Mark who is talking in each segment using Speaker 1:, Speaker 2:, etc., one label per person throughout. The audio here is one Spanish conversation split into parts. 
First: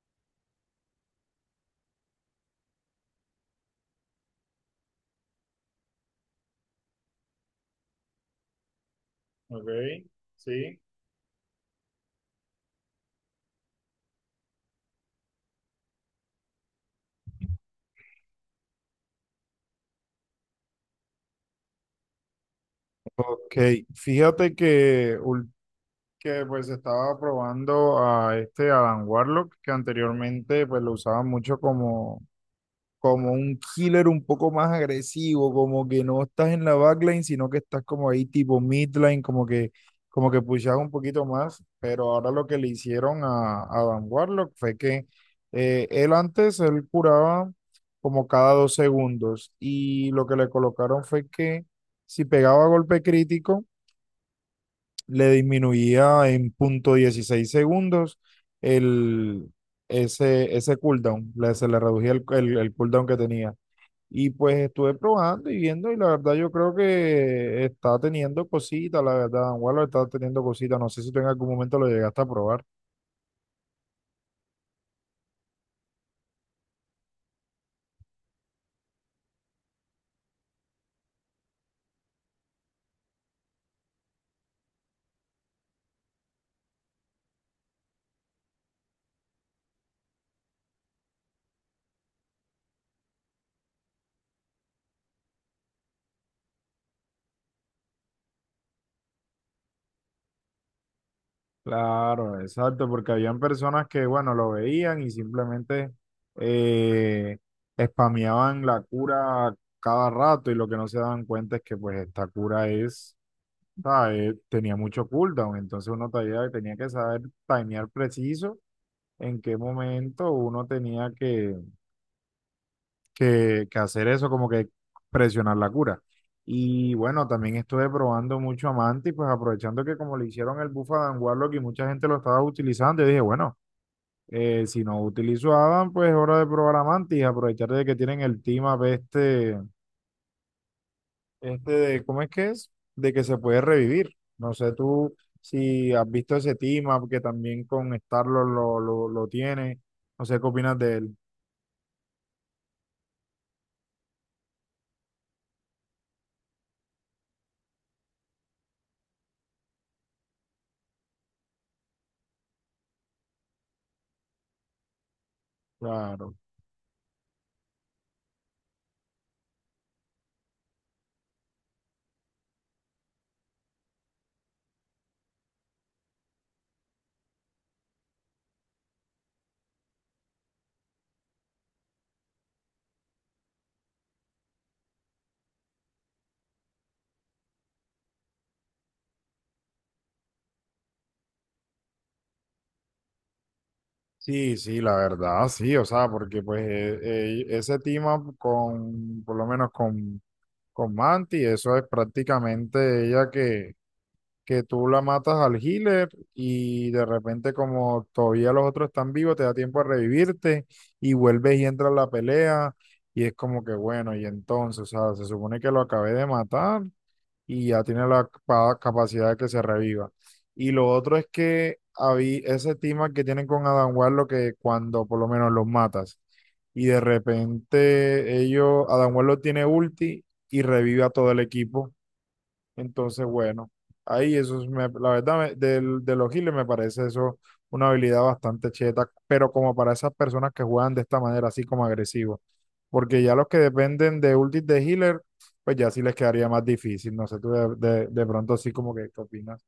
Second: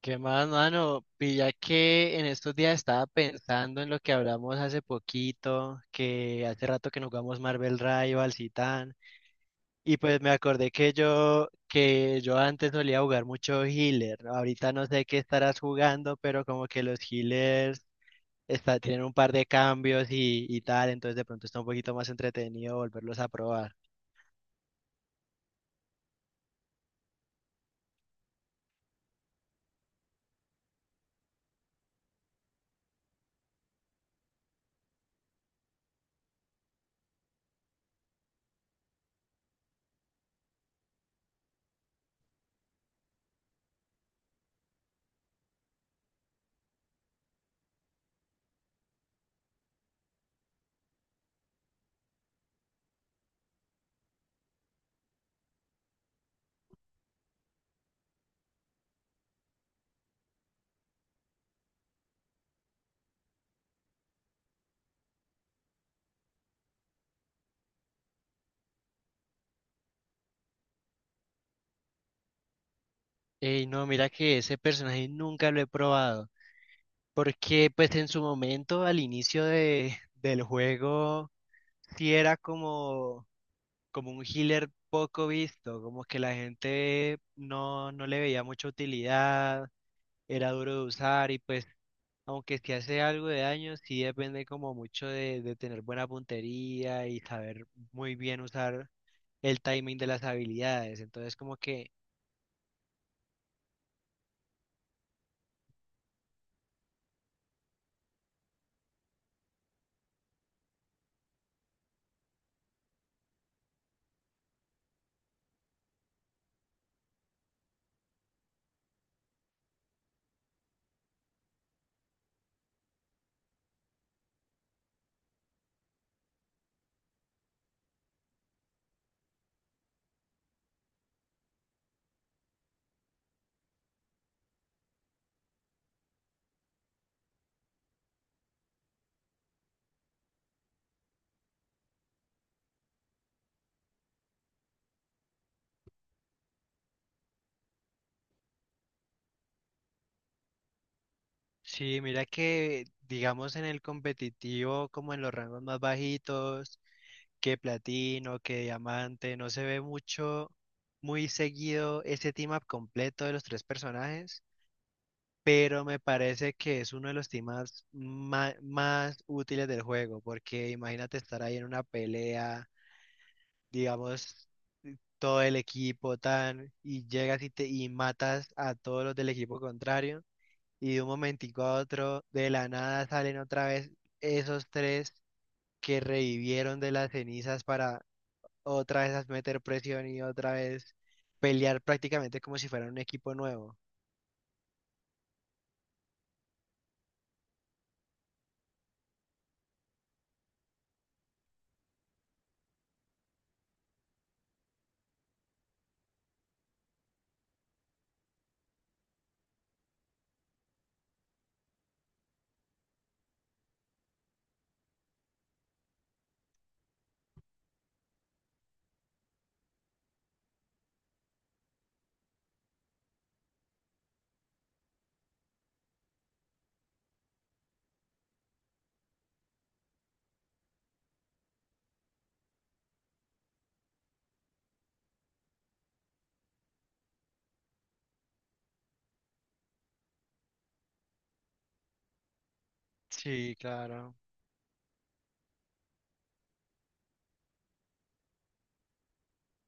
Speaker 1: ¿Qué más, mano? Pilla que en estos días estaba pensando en lo que hablamos hace poquito, que hace rato que no jugamos Marvel Rivals y tan,
Speaker 2: Ok,
Speaker 1: y pues me acordé
Speaker 2: sí.
Speaker 1: que yo antes solía jugar mucho healer, ¿no? Ahorita no sé qué estarás jugando, pero como que los healers está, tienen un par de cambios y tal, entonces de pronto está un poquito más entretenido volverlos a
Speaker 2: Ok,
Speaker 1: probar.
Speaker 2: fíjate que, que pues estaba probando a este Adam Warlock, que anteriormente pues lo usaban mucho como un killer un poco más agresivo, como que no estás en la backline, sino que estás como ahí tipo midline, como que pushas un poquito más, pero ahora lo que le hicieron a Dan Warlock fue que él antes, él curaba como cada 2 segundos y lo que le colocaron fue que si pegaba golpe crítico, le disminuía en 0,16 segundos el... Ese cooldown, se le reducía el cooldown que tenía. Y pues estuve probando y viendo y la verdad yo creo que está teniendo cositas, la verdad, Angulo está teniendo cositas, no sé si tú en algún momento lo llegaste a probar.
Speaker 1: Ey, no, mira que ese personaje nunca lo he probado. Porque pues en su momento, al inicio del juego, sí era como, como un healer poco visto, como que la gente no le veía mucha utilidad, era duro de usar y pues aunque sí hace algo de daño, sí depende como mucho de tener buena puntería y saber muy bien usar el timing de las habilidades. Entonces como que...
Speaker 2: Claro, exacto, porque habían personas que, bueno, lo veían y simplemente eh, spameaban la cura cada rato y lo que no se daban cuenta es que pues esta cura es, ¿sabes? Tenía mucho cooldown, entonces uno tenía que saber timear preciso en qué momento uno tenía que hacer eso, como que presionar la cura. Y bueno, también estuve probando mucho Amante y pues aprovechando que como le hicieron el buff a Adam Warlock y mucha gente lo estaba utilizando, yo dije, bueno, si no utilizo a Adam, pues es hora de probar Amante y aprovechar de que tienen el team up este de, ¿cómo es que es? De que se puede revivir. No sé tú si has visto ese team up que también con Starlord lo tiene. No sé qué opinas de él.
Speaker 1: Sí, mira que digamos en el competitivo, como en los rangos más bajitos, que platino, que diamante, no se ve mucho, muy seguido ese team up completo de los tres personajes, pero me
Speaker 2: Claro.
Speaker 1: parece que es uno de los team ups más útiles del juego, porque imagínate estar ahí en una pelea, digamos, todo el equipo tan, y llegas y matas a todos los del equipo contrario, y de un momentico a otro, de la nada salen otra vez esos tres que revivieron de las cenizas para otra vez a meter presión y otra vez pelear prácticamente como si fuera un equipo nuevo.
Speaker 2: Sí, sí, la verdad, sí, o sea, porque pues ese team up por lo menos con Manti, eso es prácticamente ella que tú la matas al healer y de repente como todavía los otros están vivos, te da tiempo a revivirte y vuelves y entras a la pelea y es como que bueno, y entonces, o sea, se supone que lo acabé de matar y ya tiene la capacidad de que se reviva. Y lo otro es que había ese tema que tienen con Adam Warlock que cuando por lo menos los matas y de repente ellos, Adam Warlock tiene ulti y revive a todo el equipo. Entonces, bueno, ahí eso es, la verdad, de los healers me parece eso una habilidad bastante cheta, pero como para esas personas que juegan de esta manera, así como agresivo porque ya los
Speaker 1: Sí,
Speaker 2: que
Speaker 1: claro,
Speaker 2: dependen de ultis de healer, pues ya sí les quedaría más difícil. No sé, tú de pronto sí como que ¿qué opinas?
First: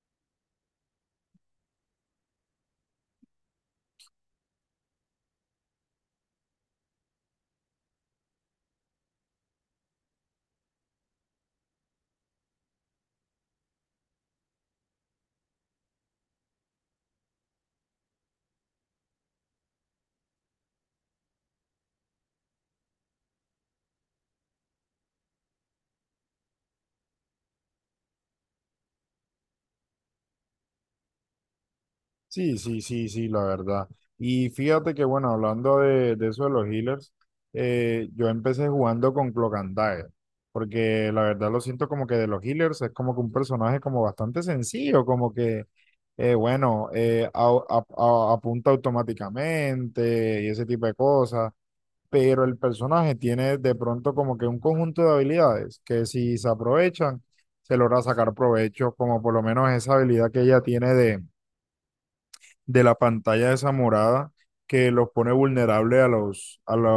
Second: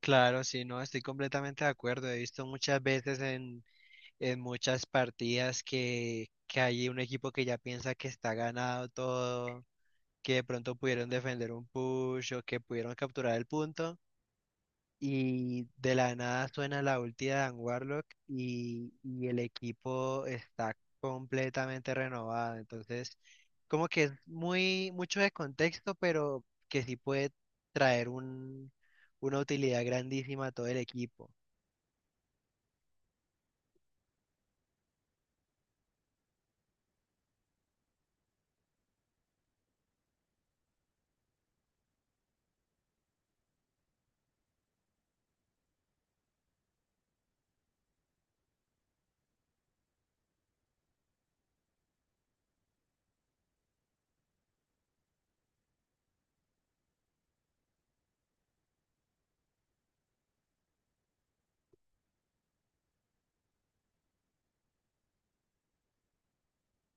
Speaker 1: claro, sí, no, estoy completamente de acuerdo. He visto muchas veces en muchas partidas que hay un equipo que ya piensa que está ganado todo, que de pronto pudieron defender un push o que pudieron capturar el punto. Y de la nada suena la ulti de Dan Warlock y el equipo está completamente renovado. Entonces, como que es muy mucho de contexto, pero que sí puede traer un, una utilidad grandísima a todo el equipo.
Speaker 2: Sí, sí, sí, sí, la verdad. Y fíjate que bueno, hablando de eso de los healers, yo empecé jugando con Cloak and Dagger, porque la verdad lo siento como que de los healers es como que un personaje como bastante sencillo, como que bueno, apunta automáticamente y ese tipo de cosas pero el personaje tiene de pronto como que un conjunto de habilidades que si se aprovechan, se logra sacar provecho, como por lo menos esa habilidad que ella tiene de la pantalla esa morada que los pone vulnerable a los, a la,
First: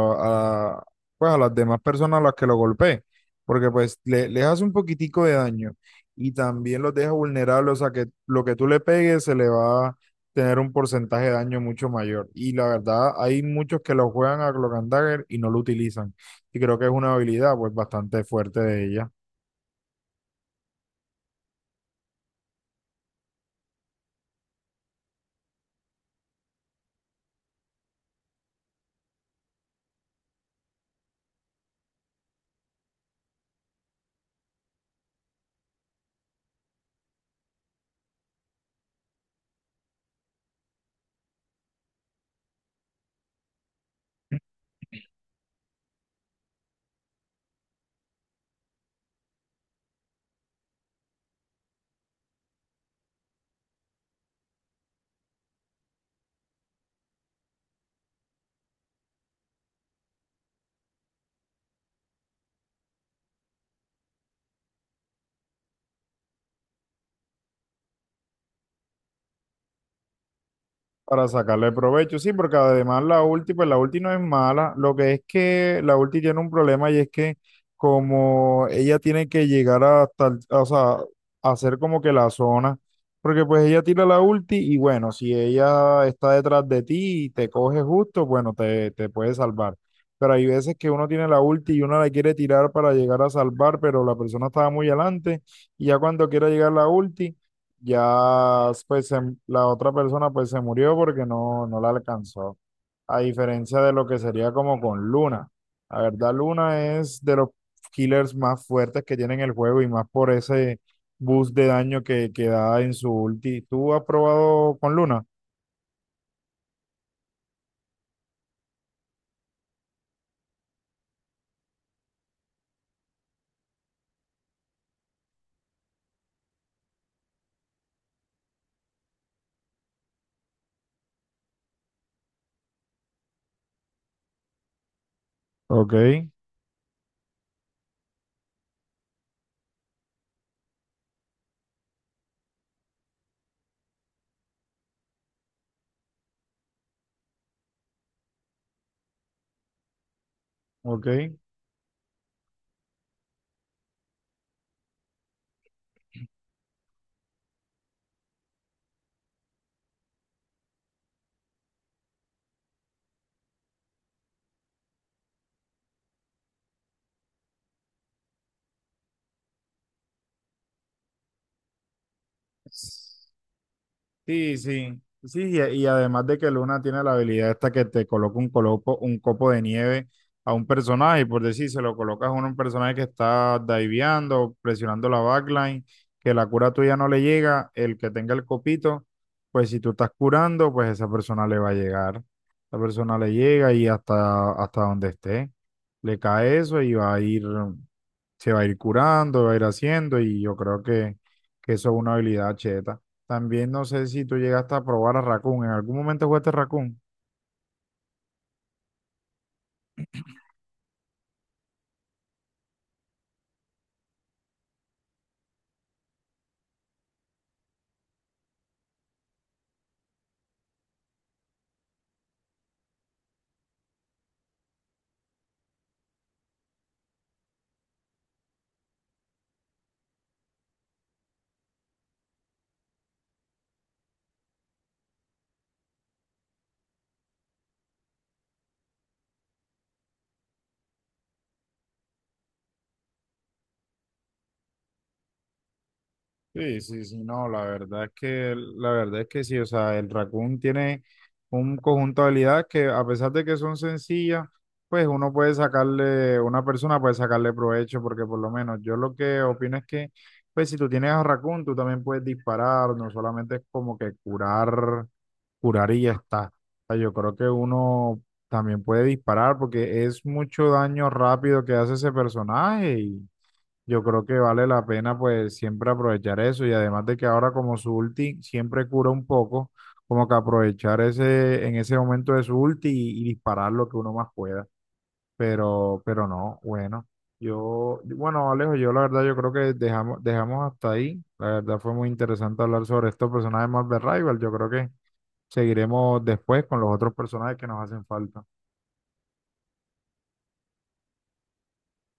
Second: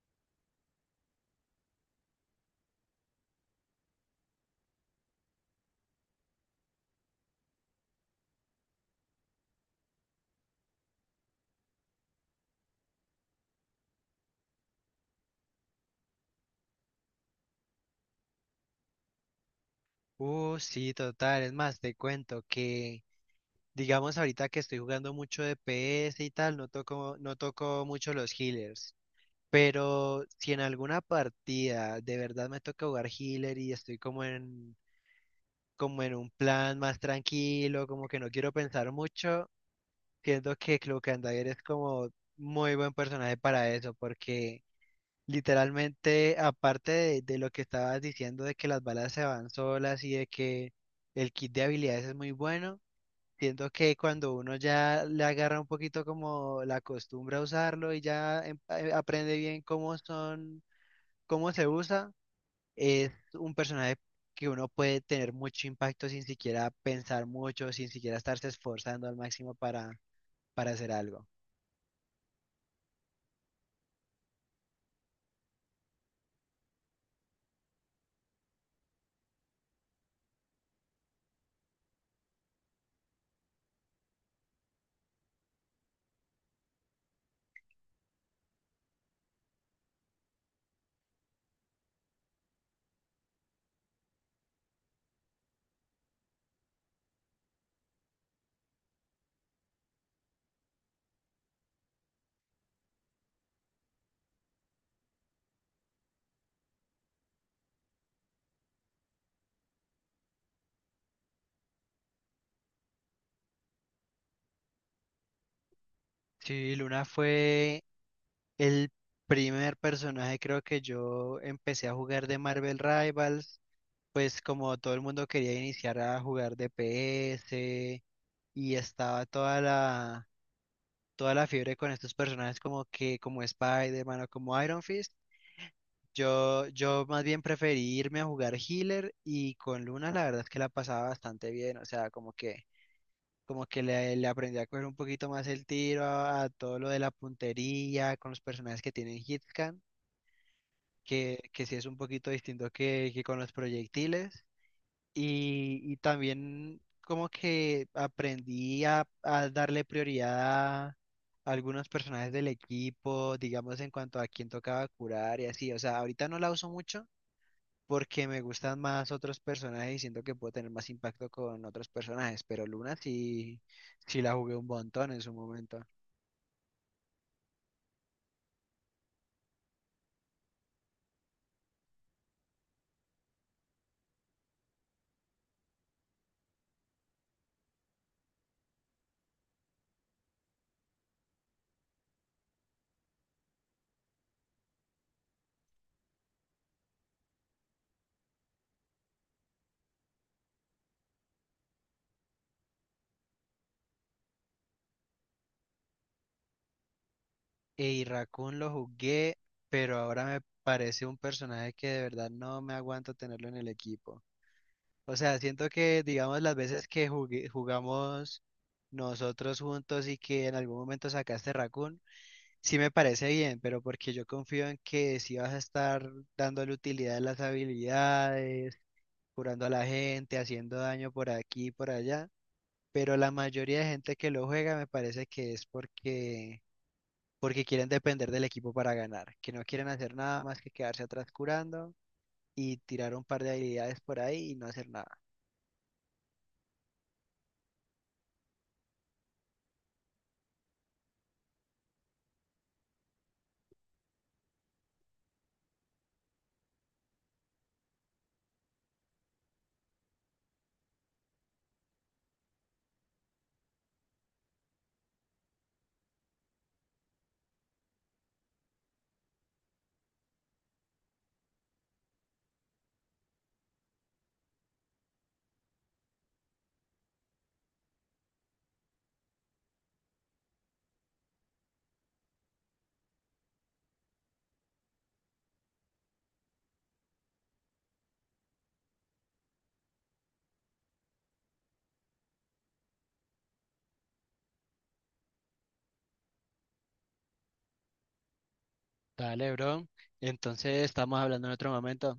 Speaker 2: a, pues a las demás personas a las que lo golpee, porque pues les hace un poquitico de daño y también los deja vulnerables, o sea que lo que tú le pegues se le va a tener un porcentaje de daño mucho mayor. Y la verdad, hay muchos que lo juegan a Cloak and Dagger y no lo utilizan. Y creo que es una habilidad pues bastante fuerte de ella.
Speaker 1: Sí, total. Es más, te cuento que, digamos, ahorita que estoy jugando mucho de PS y tal, no toco mucho los healers. Pero si en alguna partida de verdad me toca jugar healer y estoy como en, como en un plan más tranquilo, como que no quiero pensar mucho, siento que Cloak and Dagger es como muy buen personaje para eso, porque literalmente, aparte de lo que estabas diciendo de que las balas se van solas y de que el kit de habilidades es muy bueno, siento que cuando uno ya le agarra un poquito como la costumbre a usarlo y ya aprende bien cómo son cómo se usa, es un personaje que uno puede tener mucho impacto sin siquiera pensar mucho, sin siquiera estarse esforzando al máximo para hacer algo.
Speaker 2: Para sacarle provecho, sí, porque además la ulti, pues la ulti no es mala, lo que es que la ulti tiene un problema y es que como ella tiene que llegar hasta, o sea, hacer como que la zona, porque pues ella tira la ulti y bueno, si ella está detrás de ti y te coge justo, bueno, te puede salvar. Pero hay veces que uno tiene la ulti y uno la quiere tirar para llegar a salvar, pero la persona estaba muy adelante y ya cuando quiera llegar la ulti ya, pues la otra persona pues se murió porque no la alcanzó. A diferencia de lo que sería como con Luna. La verdad, Luna es de los killers más fuertes que tiene en el juego y más por ese boost de daño que da en su ulti. ¿Tú has probado con Luna?
Speaker 1: Sí, Luna fue el primer personaje creo que yo empecé a jugar de Marvel Rivals, pues como todo el mundo quería iniciar a jugar DPS y estaba toda la fiebre con estos personajes como que como Spider-Man o como Iron Fist.
Speaker 2: Ok,
Speaker 1: Yo más bien preferí irme a jugar healer y con Luna la verdad es que la pasaba bastante bien, o sea, como que le aprendí a coger un poquito más el tiro a todo lo de la puntería, con los personajes que tienen hitcan,
Speaker 2: ok.
Speaker 1: que sí es un poquito distinto que con los proyectiles. Y también como que aprendí a darle prioridad a algunos personajes del equipo, digamos en cuanto a quién tocaba curar y así, o sea, ahorita no la uso mucho porque me gustan más otros personajes y siento que puedo tener más impacto con otros personajes, pero Luna sí, sí la jugué
Speaker 2: Sí,
Speaker 1: un
Speaker 2: sí,
Speaker 1: montón en su
Speaker 2: sí, y,
Speaker 1: momento.
Speaker 2: y además de que Luna tiene la habilidad esta que te coloca un, coloco, un copo de nieve a un personaje, y por decir, se lo colocas a un personaje que está diveando, presionando la backline, que la cura tuya no le llega, el que tenga el copito, pues si tú estás curando, pues esa persona le va a llegar, esa persona le llega y hasta donde esté, le cae eso y va a ir, se va a ir curando, va a ir haciendo, y yo creo que eso es una habilidad cheta. También no sé si tú llegaste a probar a Raccoon. ¿En algún momento jugaste Raccoon?
Speaker 1: Y Raccoon lo jugué, pero ahora me parece un personaje que de verdad no me aguanto tenerlo en el equipo. O sea, siento que, digamos, las veces que jugamos nosotros juntos y que en algún momento sacaste Raccoon, sí me parece bien, pero porque yo confío en que sí vas a estar dándole utilidad a las habilidades curando a la gente, haciendo daño por aquí y por allá, pero la mayoría de gente que lo juega me parece que es porque, porque quieren depender del equipo para ganar, que no quieren hacer nada más que quedarse atrás curando y tirar un par de habilidades por ahí y no hacer nada.
Speaker 2: Sí, sí, sí. No, la verdad es que sí, o sea, el Raccoon tiene un conjunto de habilidades que a pesar de que son sencillas, pues uno puede sacarle, una persona puede sacarle provecho, porque por lo menos yo lo que opino es que, pues si tú tienes a Raccoon, tú también puedes disparar, no solamente es como que curar curar y ya está. O sea, yo creo que uno también puede disparar porque es mucho daño rápido que hace ese personaje y yo creo que vale la pena pues siempre aprovechar eso y además de que ahora como su ulti siempre cura un poco, como que aprovechar ese en ese momento de su ulti y disparar lo que uno más pueda. Pero no, bueno. Yo, bueno, Alejo, yo la verdad yo creo que dejamos hasta ahí. La verdad fue muy interesante hablar sobre estos personajes más de Rival. Yo creo que seguiremos después con los otros personajes que nos hacen falta.
Speaker 1: Dale, bro. Entonces estamos hablando en otro momento.